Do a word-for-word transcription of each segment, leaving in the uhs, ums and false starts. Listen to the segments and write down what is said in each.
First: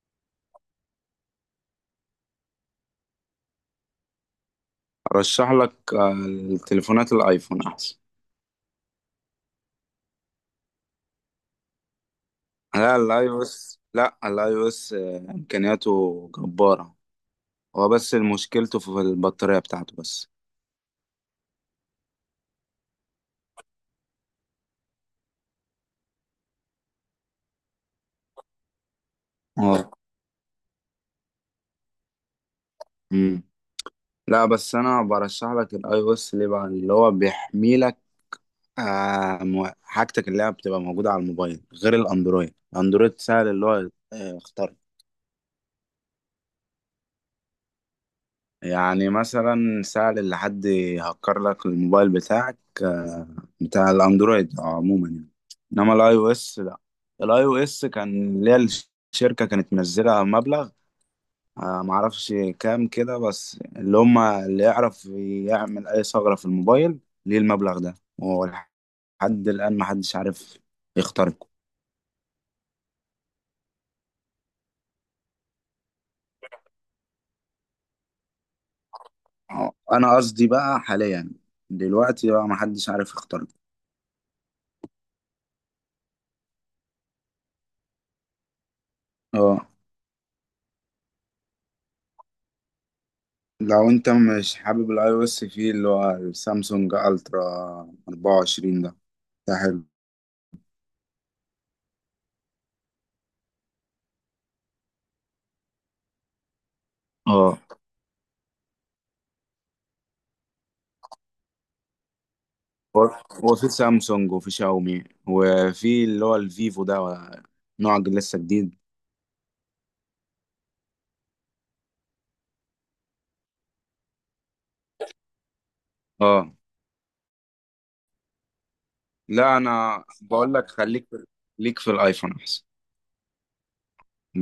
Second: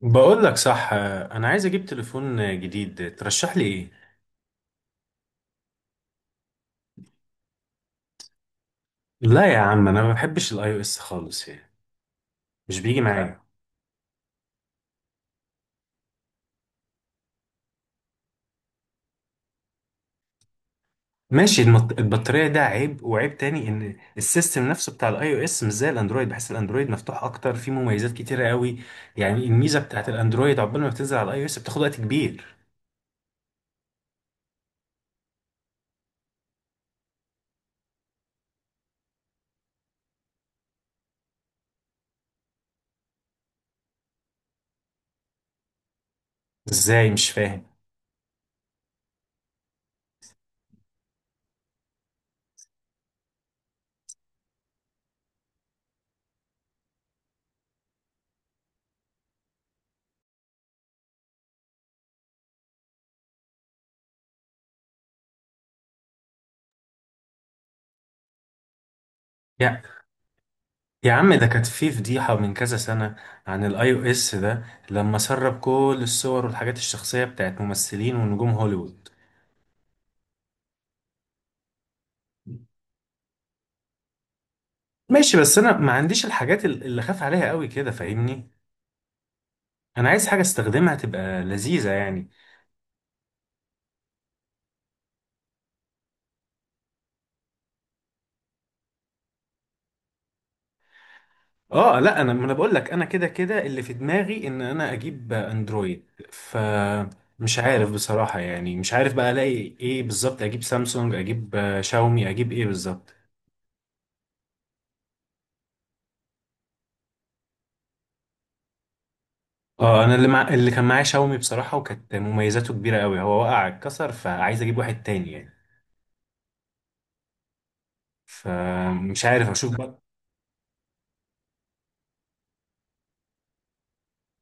بقول لك صح، انا عايز اجيب تليفون جديد، ترشح لي ايه؟ ارشح لك آه، التليفونات الايفون احسن. لا يا عم، انا ما بحبش الاي او اس خالص يعني. مش لا بيجي الاي او معايا. اس، لا الاي او اس آه، امكانياته جبارة. هو بس مشكلته في البطارية بتاعته بس. ماشي. المط- البطارية ده عيب، وعيب تاني ان السيستم نفسه بتاع الاي او اس مش زي الاندرويد. بحس الاندرويد مفتوح اكتر، فيه مميزات كتيرة قوي. يعني الميزة اه بتاعت الاندرويد عقبال ما بتنزل على الاي او اس بتاخد وقت كبير. امم لا بس انا برشح لك الاي او اس ليه؟ بقى اللي هو بيحمي لك آه، مو- حاجتك اللي هي بتبقى موجودة على الموبايل غير الاندرويد الاندرويد سهل اللي هو آه، يخترق. ازاي؟ مش فاهم. يعني مثلا سهل اللي حد يهكر لك الموبايل بتاعك، آه، بتاع الاندرويد آه، عموما يعني. انما الاي او اس لا. الاي او اس كان ليها، الشركه كانت منزله مبلغ، آه، معرفش كام كده، بس اللي هم اللي يعرف يعمل اي ثغره في الموبايل ليه المبلغ ده، وهو لحد الان يا محدش عارف يا عم ده يخترقه. كانت في فضيحة من كذا سنة عن الاي او اس ده، لما سرب كل الصور والحاجات الشخصية بتاعت ممثلين ونجوم هوليوود. آه، انا قصدي بقى حاليا، دلوقتي بقى محدش عارف يخترقه. ماشي، بس انا ما عنديش الحاجات ال- اللي خاف عليها قوي كده، فاهمني؟ اه انا عايز حاجه استخدمها تبقى لذيذه يعني. لو انت مش حابب الاي او اس، فيه اللي هو السامسونج الترا اربعة وعشرين ده ده حلو. اه لا، انا ما انا بقول لك انا كده كده اللي في دماغي ان انا اجيب اندرويد. ف مش اه. عارف بصراحه، يعني مش عارف بقى الاقي ايه بالظبط. اجيب سامسونج، اجيب آه، شاومي، اجيب ايه هو بالظبط؟ هو في سامسونج، وفي شاومي، وفي اللي هو الفيفو ده، نوع جديد- لسه جديد. اه، انا اللي مع... اللي كان معايا شاومي بصراحه، وكانت مميزاته كبيره قوي، هو وقع اتكسر، فعايز اجيب واحد تاني يعني. اه فمش عارف لا اشوف بقى. انا بقول لك، خليك في- ليك في الايفون احسن،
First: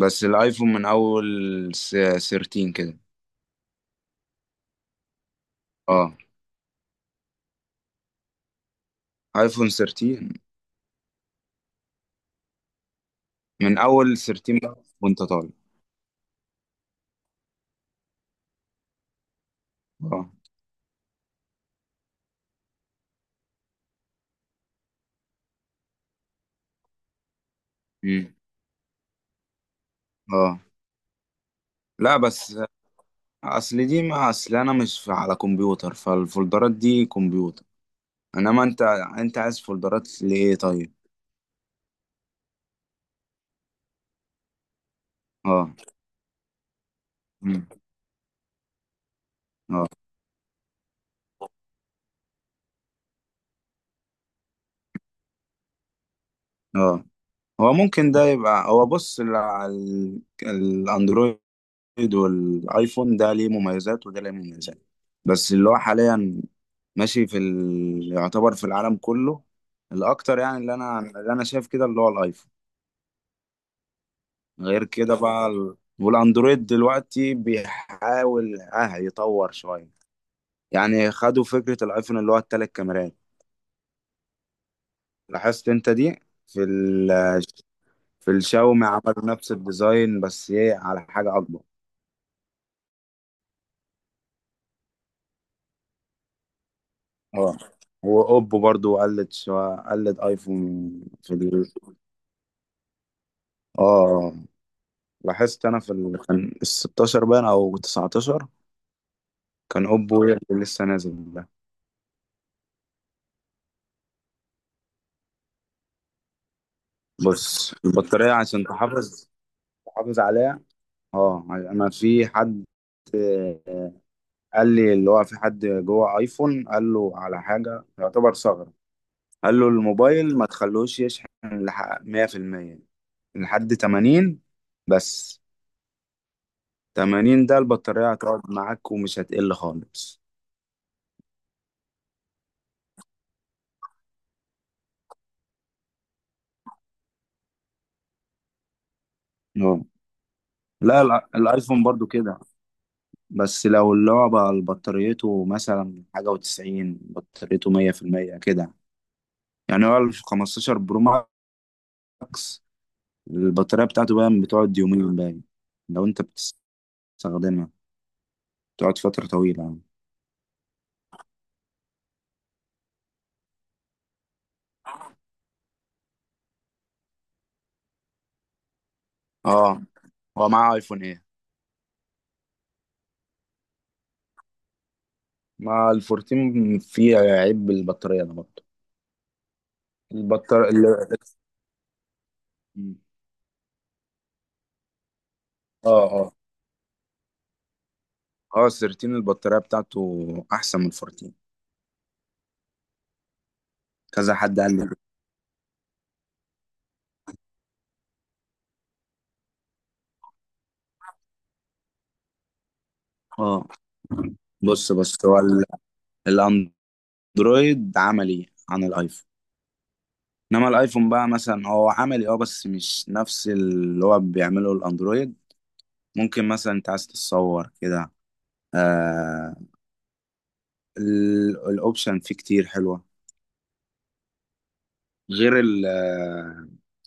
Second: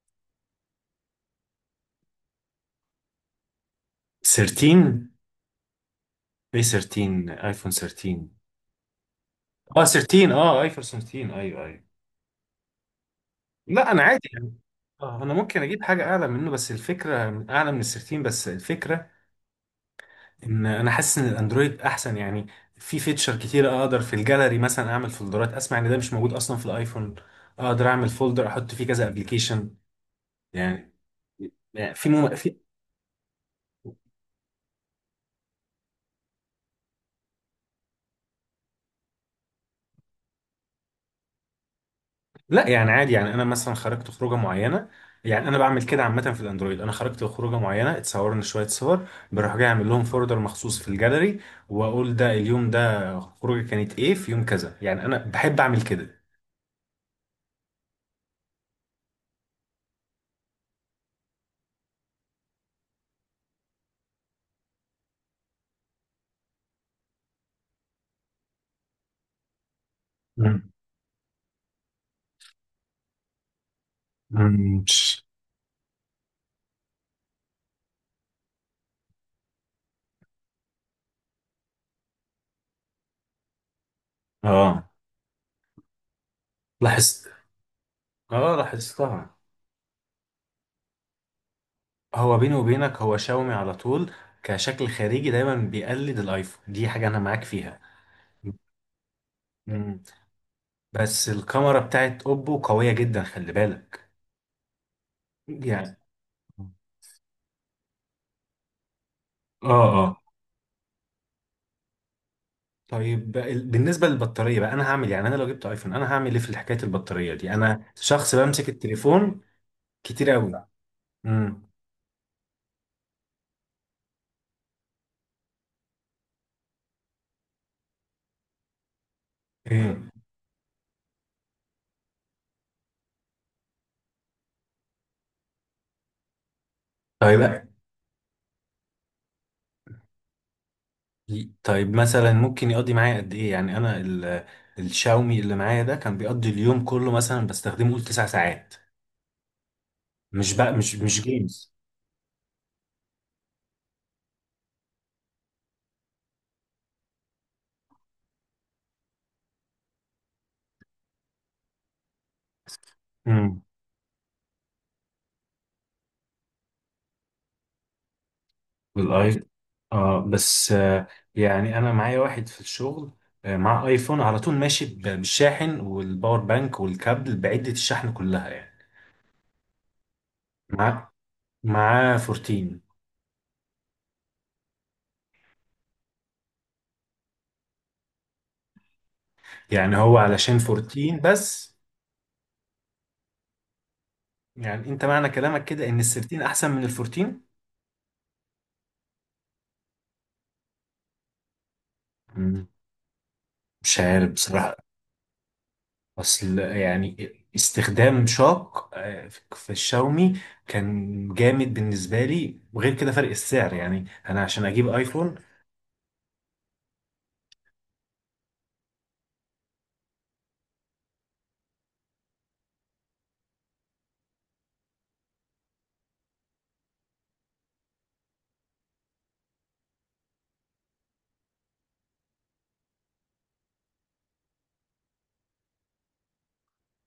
بس الايفون من اول س- تلتاشر كده. تلتاشر؟ اه ايه تلتاشر؟ ايفون تلتاشر؟ ايفون اه، تلتاشر. تلتاشر، اه ايفون تلتاشر، ايوه ايوه. من لا انا اول عادي يعني. تلتاشر بقى اه، وانت انا طالع. ممكن اجيب حاجه اعلى منه بس الفكره، اعلى من ال ثلاثة عشر بس الفكره، اه. ان انا حاسس ان الاندرويد احسن يعني. في فيتشر كتير اقدر في الجاليري مثلا اعمل فولدرات. اسمع ان ده مش موجود اصلا في الايفون. اقدر اعمل مم. فولدر احط فيه كذا ابلكيشن. اه. يعني، يعني في لا مم... في بس اصل دي ما اصل انا مش في- على كمبيوتر، فالفولدرات دي كمبيوتر، انما انت انت عايز فولدرات لايه طيب؟ لا يعني عادي يعني. انا مثلا خرجت خروجه معينه، يعني انا اه. بعمل كده عامه في الاندرويد، انا خرجت خروجه مم. معينه، اتصورنا شويه صور، بروح جاي اه. اعمل لهم فولدر مخصوص في الجاليري، واقول ده اليوم ده خروجه كانت ايه، في يوم كذا. يعني انا بحب اعمل كده. اه هو ممكن ده يبقى، هو بص، ال- ال- الاندرويد والايفون، ده ليه مميزات وده ليه مميزات، بس اللي هو حاليا ماشي في ال... يعتبر في العالم كله الاكتر، يعني مم. اللي انا اللي انا شايف كده اللي هو الايفون. مم. غير كده تش. بقى ال... والاندرويد دلوقتي بيحاول اه يطور شوية. يعني خدوا فكرة الايفون اللي هو التلات كاميرات، اه لاحظت انت دي في ال لاحظت. في اه الشاومي؟ عملوا لاحظتها. نفس الديزاين، بس ايه، على حاجة اكبر. هو بيني وبينك هو شاومي على طول كشكل خارجي دايما بيقلد الايفون، دي حاجه انا معاك اه فيها. واوبو برضو قلد، شو مم. قلد ايفون. بس في ال... الكاميرا بتاعت اوبو قويه جدا، خلي بالك. اه لاحظت انا في يعني ال... كان ال ستاشر باين او تسعة عشر، اه كان اه. اوبو هي اللي لسه نازل ده. طيب بقى ال- بالنسبة للبطارية بقى، أنا هعمل إيه؟ يعني أنا لو جبت أيفون أنا هعمل إيه في حكاية البطارية دي؟ بص، أنا البطارية شخص عشان بمسك تحافظ التليفون تحافظ كتير أوي. عليها. اه امم، انا في حد قال لي اللي هو في حد جوه ايفون، قال له على حاجة يعتبر ثغرة، قال له إيه؟ الموبايل ما تخلوش يشحن لح- مية في المية، لحد تمانين بس، طيب تمانين ده بقى، البطارية هتقعد معاك ومش هتقل خالص. طيب مثلا ممكن يقضي معايا قد إيه؟ يعني أنا ال... الشاومي اللي معايا ده كان بيقضي اليوم كله مثلا، بستخدمه قول تسع ساعات. اه مش بقى مش لا، مش الع- جيمز. الايفون برضو كده، بس لو اللي هو بقى بطاريته مثلا حاجة وتسعين، بطاريته مية في المية كده، يعني هو الخمستاشر برو ماكس، البطارية بتاعته بقى بتقعد يومين باين لو انت بتستخدمها، تقعد فترة بالاي طويلة يعني. اه بس آه يعني انا معايا واحد في الشغل آه مع ايفون على طول ماشي ب- بالشاحن والباور بانك والكابل بعدة الشحن كلها يعني. اه، هو معاه ايفون مع ايه؟ معاه اربعتاشر. مع ال14 فيه عيب البطارية ده برضه؟ يعني هو علشان البطارية ال- اربعتاشر بس؟ يعني انت معنى كلامك كده ان ال اه، اه، تلتاشر احسن من ال اربعتاشر؟ اه، تلتاشر البطارية بتاعته احسن من اربعتاشر، مم، مش عارف كذا حد بصراحة. قال لي كده. اصل يعني استخدام شاق آه، في الشاومي كان جامد بالنسبة لي، وغير كده فرق اه السعر يعني انا عشان اجيب بص، بص، ايفون. هو ال- الاندرويد عملي عن الايفون، انما الايفون بقى مثلا هو عملي، اه بس مش نفس اللي هو بيعمله الاندرويد. ممكن مثلا انت عايز تتصور كده، آه ال- الاوبشن فيه كتير حلوة، غير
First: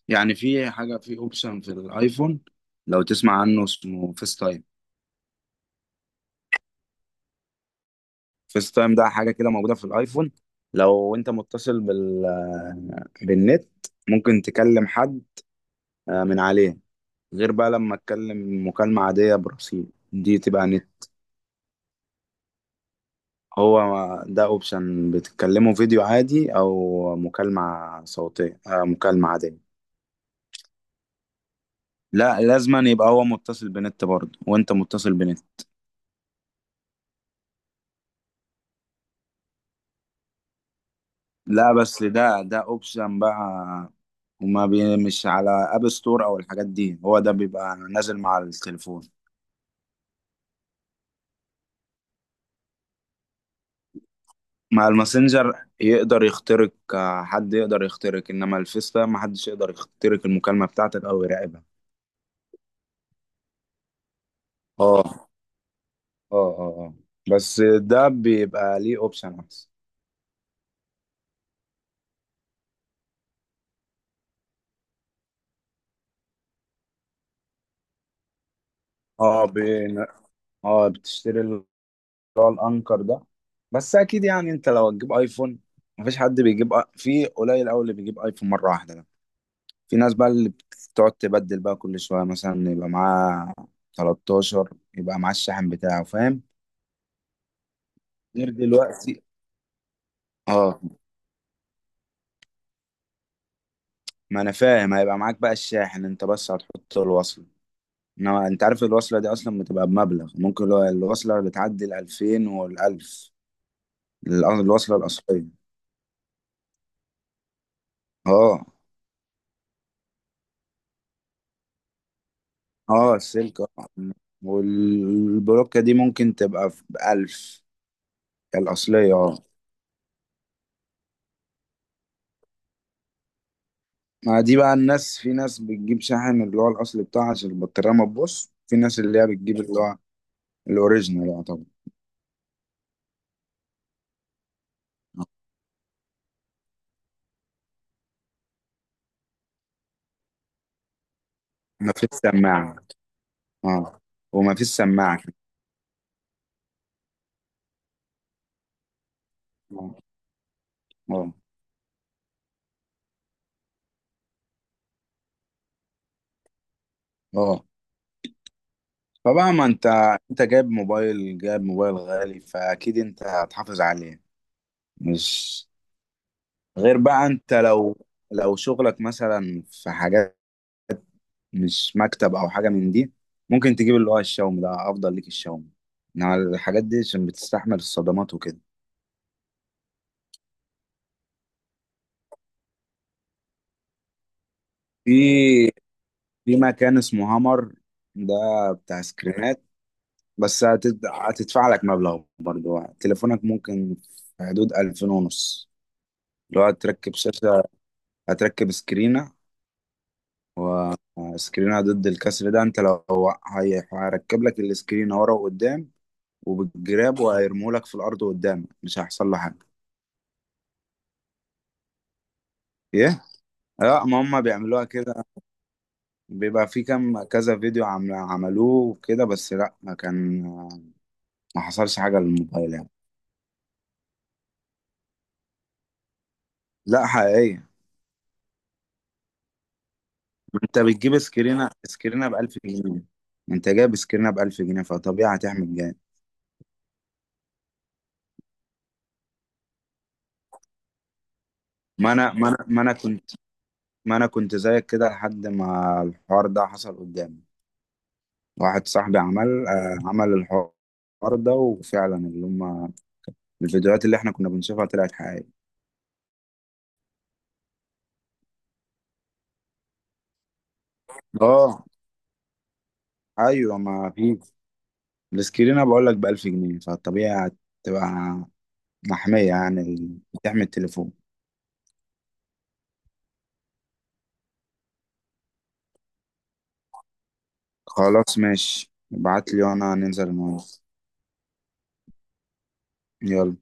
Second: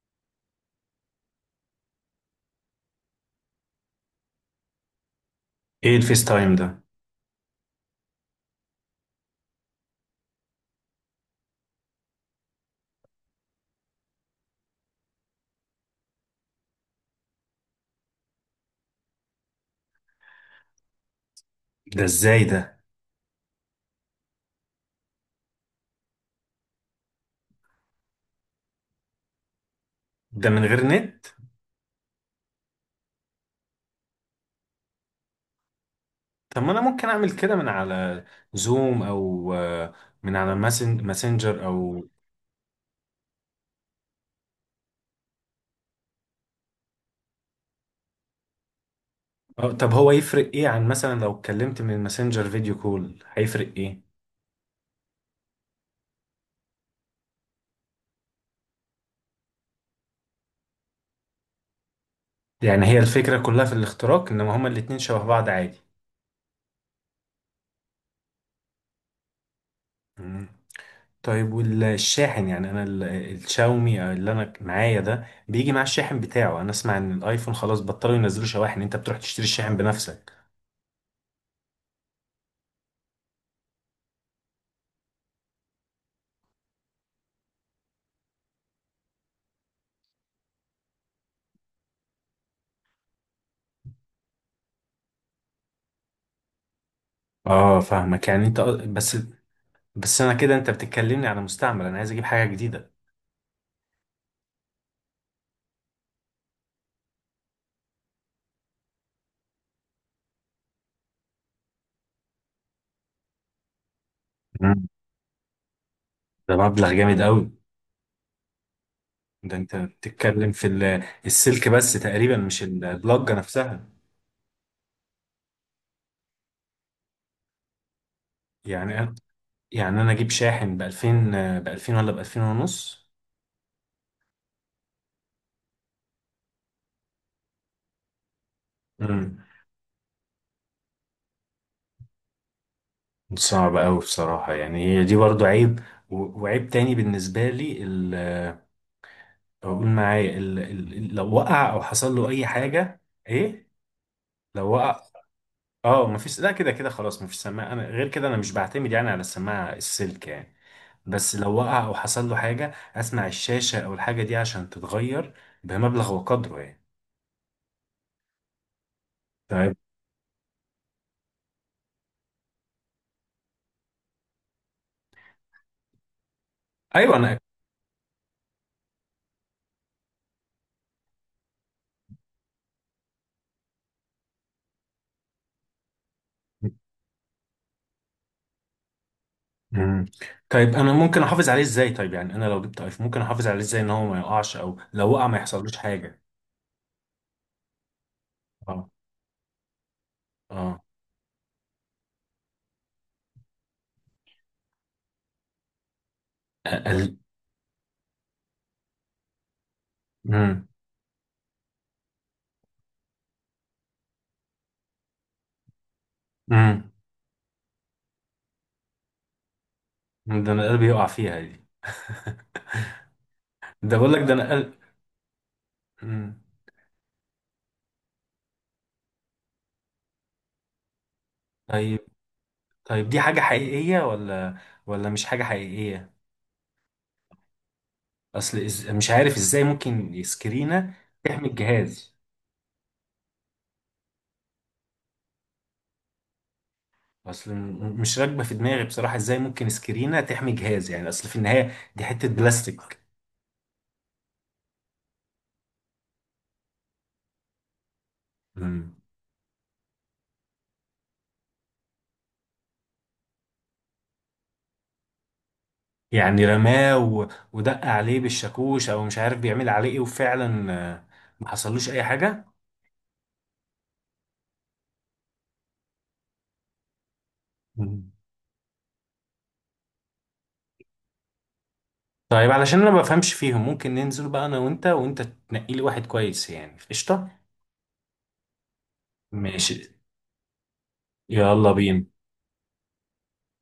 يعني في حاجة في اوبشن في الايفون، لو تسمع عنه اسمه فيس تايم. ايه الفيس تايم ده؟ فيس تايم ده حاجة كده موجودة في الايفون، لو انت متصل بال بالنت، ممكن تكلم حد آه، من عليه، غير بقى لما تكلم مكالمة عادية برصيد، دي تبقى نت. ده ازاي ده؟ هو ده اوبشن بتتكلمه فيديو عادي او مكالمة صوتية، آه، مكالمة عادية. ده من غير نت؟ لا، لازما يبقى هو متصل بنت برضه وانت متصل بنت. طب ما انا ممكن اعمل كده من على زوم، او آه، من على ماسن- ماسنجر، لا بس او ده ده اوبشن بقى، وما بي مش على اب ستور او الحاجات دي، هو ده بيبقى نازل مع التليفون. آه، طب هو يفرق ايه عن مثلا لو اتكلمت من ماسنجر فيديو كول، هيفرق ايه؟ مع الماسنجر يقدر يخترق، آه، حد يقدر يخترق، انما الفيس ده ما حدش يقدر يخترق المكالمة بتاعتك او يراقبها. يعني هي الفكرة كلها في الاختراق، انما هما الاتنين اه، شبه اه، بعض عادي. اه، اه، بس ده بيبقى ليه اوبشن احسن. مم. طيب والشاحن، يعني انا ال- الشاومي اللي انا معايا ده بيجي مع الشاحن بتاعه، انا اسمع ان الايفون خلاص بطلوا ينزلوا شواحن، انت بتروح تشتري اه. الشاحن بين بنفسك. اه بتشتري اللي هو الانكر ده، بس اكيد يعني انت لو هتجيب ايفون، مفيش حد بيجيب آ- في قليل قوي اللي بيجيب ايفون مرة واحدة، في ناس بقى اللي بتقعد تبدل بقى كل شوية، مثلا يبقى معاه ثلاثة عشر، يبقى معاه الشاحن بتاعه فاهم، اه فاهمك يعني غير انت بس، دلوقتي. بس انا كده انت اه بتتكلمني على مستعمل، انا عايز اجيب حاجه جديده. ما انا فاهم، هيبقى معاك بقى الشاحن انت، بس هتحط الوصلة، انما انت عارف الوصلة دي اصلا بتبقى بمبلغ، ممكن لو الوصلة بتعدي ال الفين وال ألف، مم. الوصلة الأصلية. ده مبلغ جامد قوي. اه. ده انت بتتكلم في ال- السلك بس تقريبا، مش اه، البلاجة السلك، نفسها. اه. والبلوكة دي ممكن تبقى ب ألف يعني الأصلية، أنا- اه. يعني انا اجيب شاحن ب ألفين؟ ب ألفين ولا ب ألفين ونص؟ ما دي بقى الناس، في ناس بتجيب شاحن اللي هو الاصلي بتاعها عشان البطاريه ما تبوظ، في ناس اللي هي امم، بتجيب اللي هو الاوريجينال بقى طبعا. صعب قوي بصراحة. يعني هي دي آه. برضو عيب، و- وعيب تاني بالنسبة لي ال- اقول معايا ال- ال- لو وقع او ما فيش حصل له اي سماعه. حاجة. ايه؟ اه، وما فيش لو وقع؟ سماعه. اه مفيش، لا كده كده خلاص مفيش سماعة، انا غير كده انا مش بعتمد يعني على السماعة اه، السلك يعني. اه. بس لو وقع او حصل له حاجه، اسمع الشاشه او الحاجه دي عشان تتغير بمبلغ وقدره يعني. آه. فبقى ما طيب، انت انت جايب موبايل، جايب موبايل غالي، فاكيد انت هتحافظ عليه، مش؟ غير ايوه بقى انا. انت لو لو شغلك مثلا في حاجات مش مكتب او حاجه من دي، ممكن تجيب اللي هو الشاومي، ده افضل ليك، الشاومي انما الحاجات دي عشان بتستحمل الصدمات وكده. مم. طيب انا ممكن احافظ عليه ازاي؟ طيب يعني انا لو جبت ايفون ممكن احافظ عليه ازاي ان هو ما يقعش، او لو في وقع ما يحصلوش حاجه؟ في مكان اسمه هامر، ده اه، بتاع سكرينات، بس اه، هتد- هتدفع لك مبلغ برضه، تليفونك ممكن في حدود ألفين ونص، لو هتركب اقل. شاشة، هتركب سكرينة، امم. وسكرينة ضد الكسر ده انت لو، هي- هيركب لك السكرينة ورا وقدام، امم، وبالجراب، وهيرموا لك في الأرض قدام، مش هيحصل له حاجة. ده انا قلبي يقع فيها دي. ايه؟ ده لا، بقول ما لك ده هم انا قلب. بيعملوها كده، مم. بيبقى في كم كذا فيديو عم- عملوه كده، بس لا ما كان، ما حصلش طيب، حاجة للموبايل يعني. طيب دي حاجه حقيقيه ولا ولا مش حاجه حقيقيه؟ لا، حقيقية. اصل إز... مش عارف ازاي ممكن ما انت سكرينه بتجيب تحمي سكرينة الجهاز. سكرينة ب ألف جنيه، ما انت جايب سكرينة ب ألف جنيه، فطبيعي هتحمل جامد. اصل م- مش راكبه في دماغي بصراحه، ازاي ممكن سكرينه تحمي جهاز؟ يعني اصل في النهايه دي ما حته انا ما انا بلاستيك. ما انا كنت ما انا كنت زيك كده لحد ما الحوار ده حصل قدامي، واحد مم. صاحبي عمل آه عمل الحوار ده، وفعلا اللي هم الفيديوهات اللي احنا كنا بنشوفها طلعت حقيقية. يعني رماه و- ودق عليه بالشاكوش، او مش عارف بيعمل عليه ايه، وفعلا آه، ما اه، حصلوش اي حاجه. ايوه، ما في السكرينة بقول لك ب ألف جنيه، فالطبيعي هتبقى مم. محمية، يعني بتحمي التليفون. طيب علشان انا ما بفهمش فيهم، ممكن ننزل بقى انا وانت وانت تنقي لي واحد كويس؟ يعني قشطه. خلاص ماشي، ابعت لي ماشي. وانا ننزل النهارده. يلا بينا. يلا.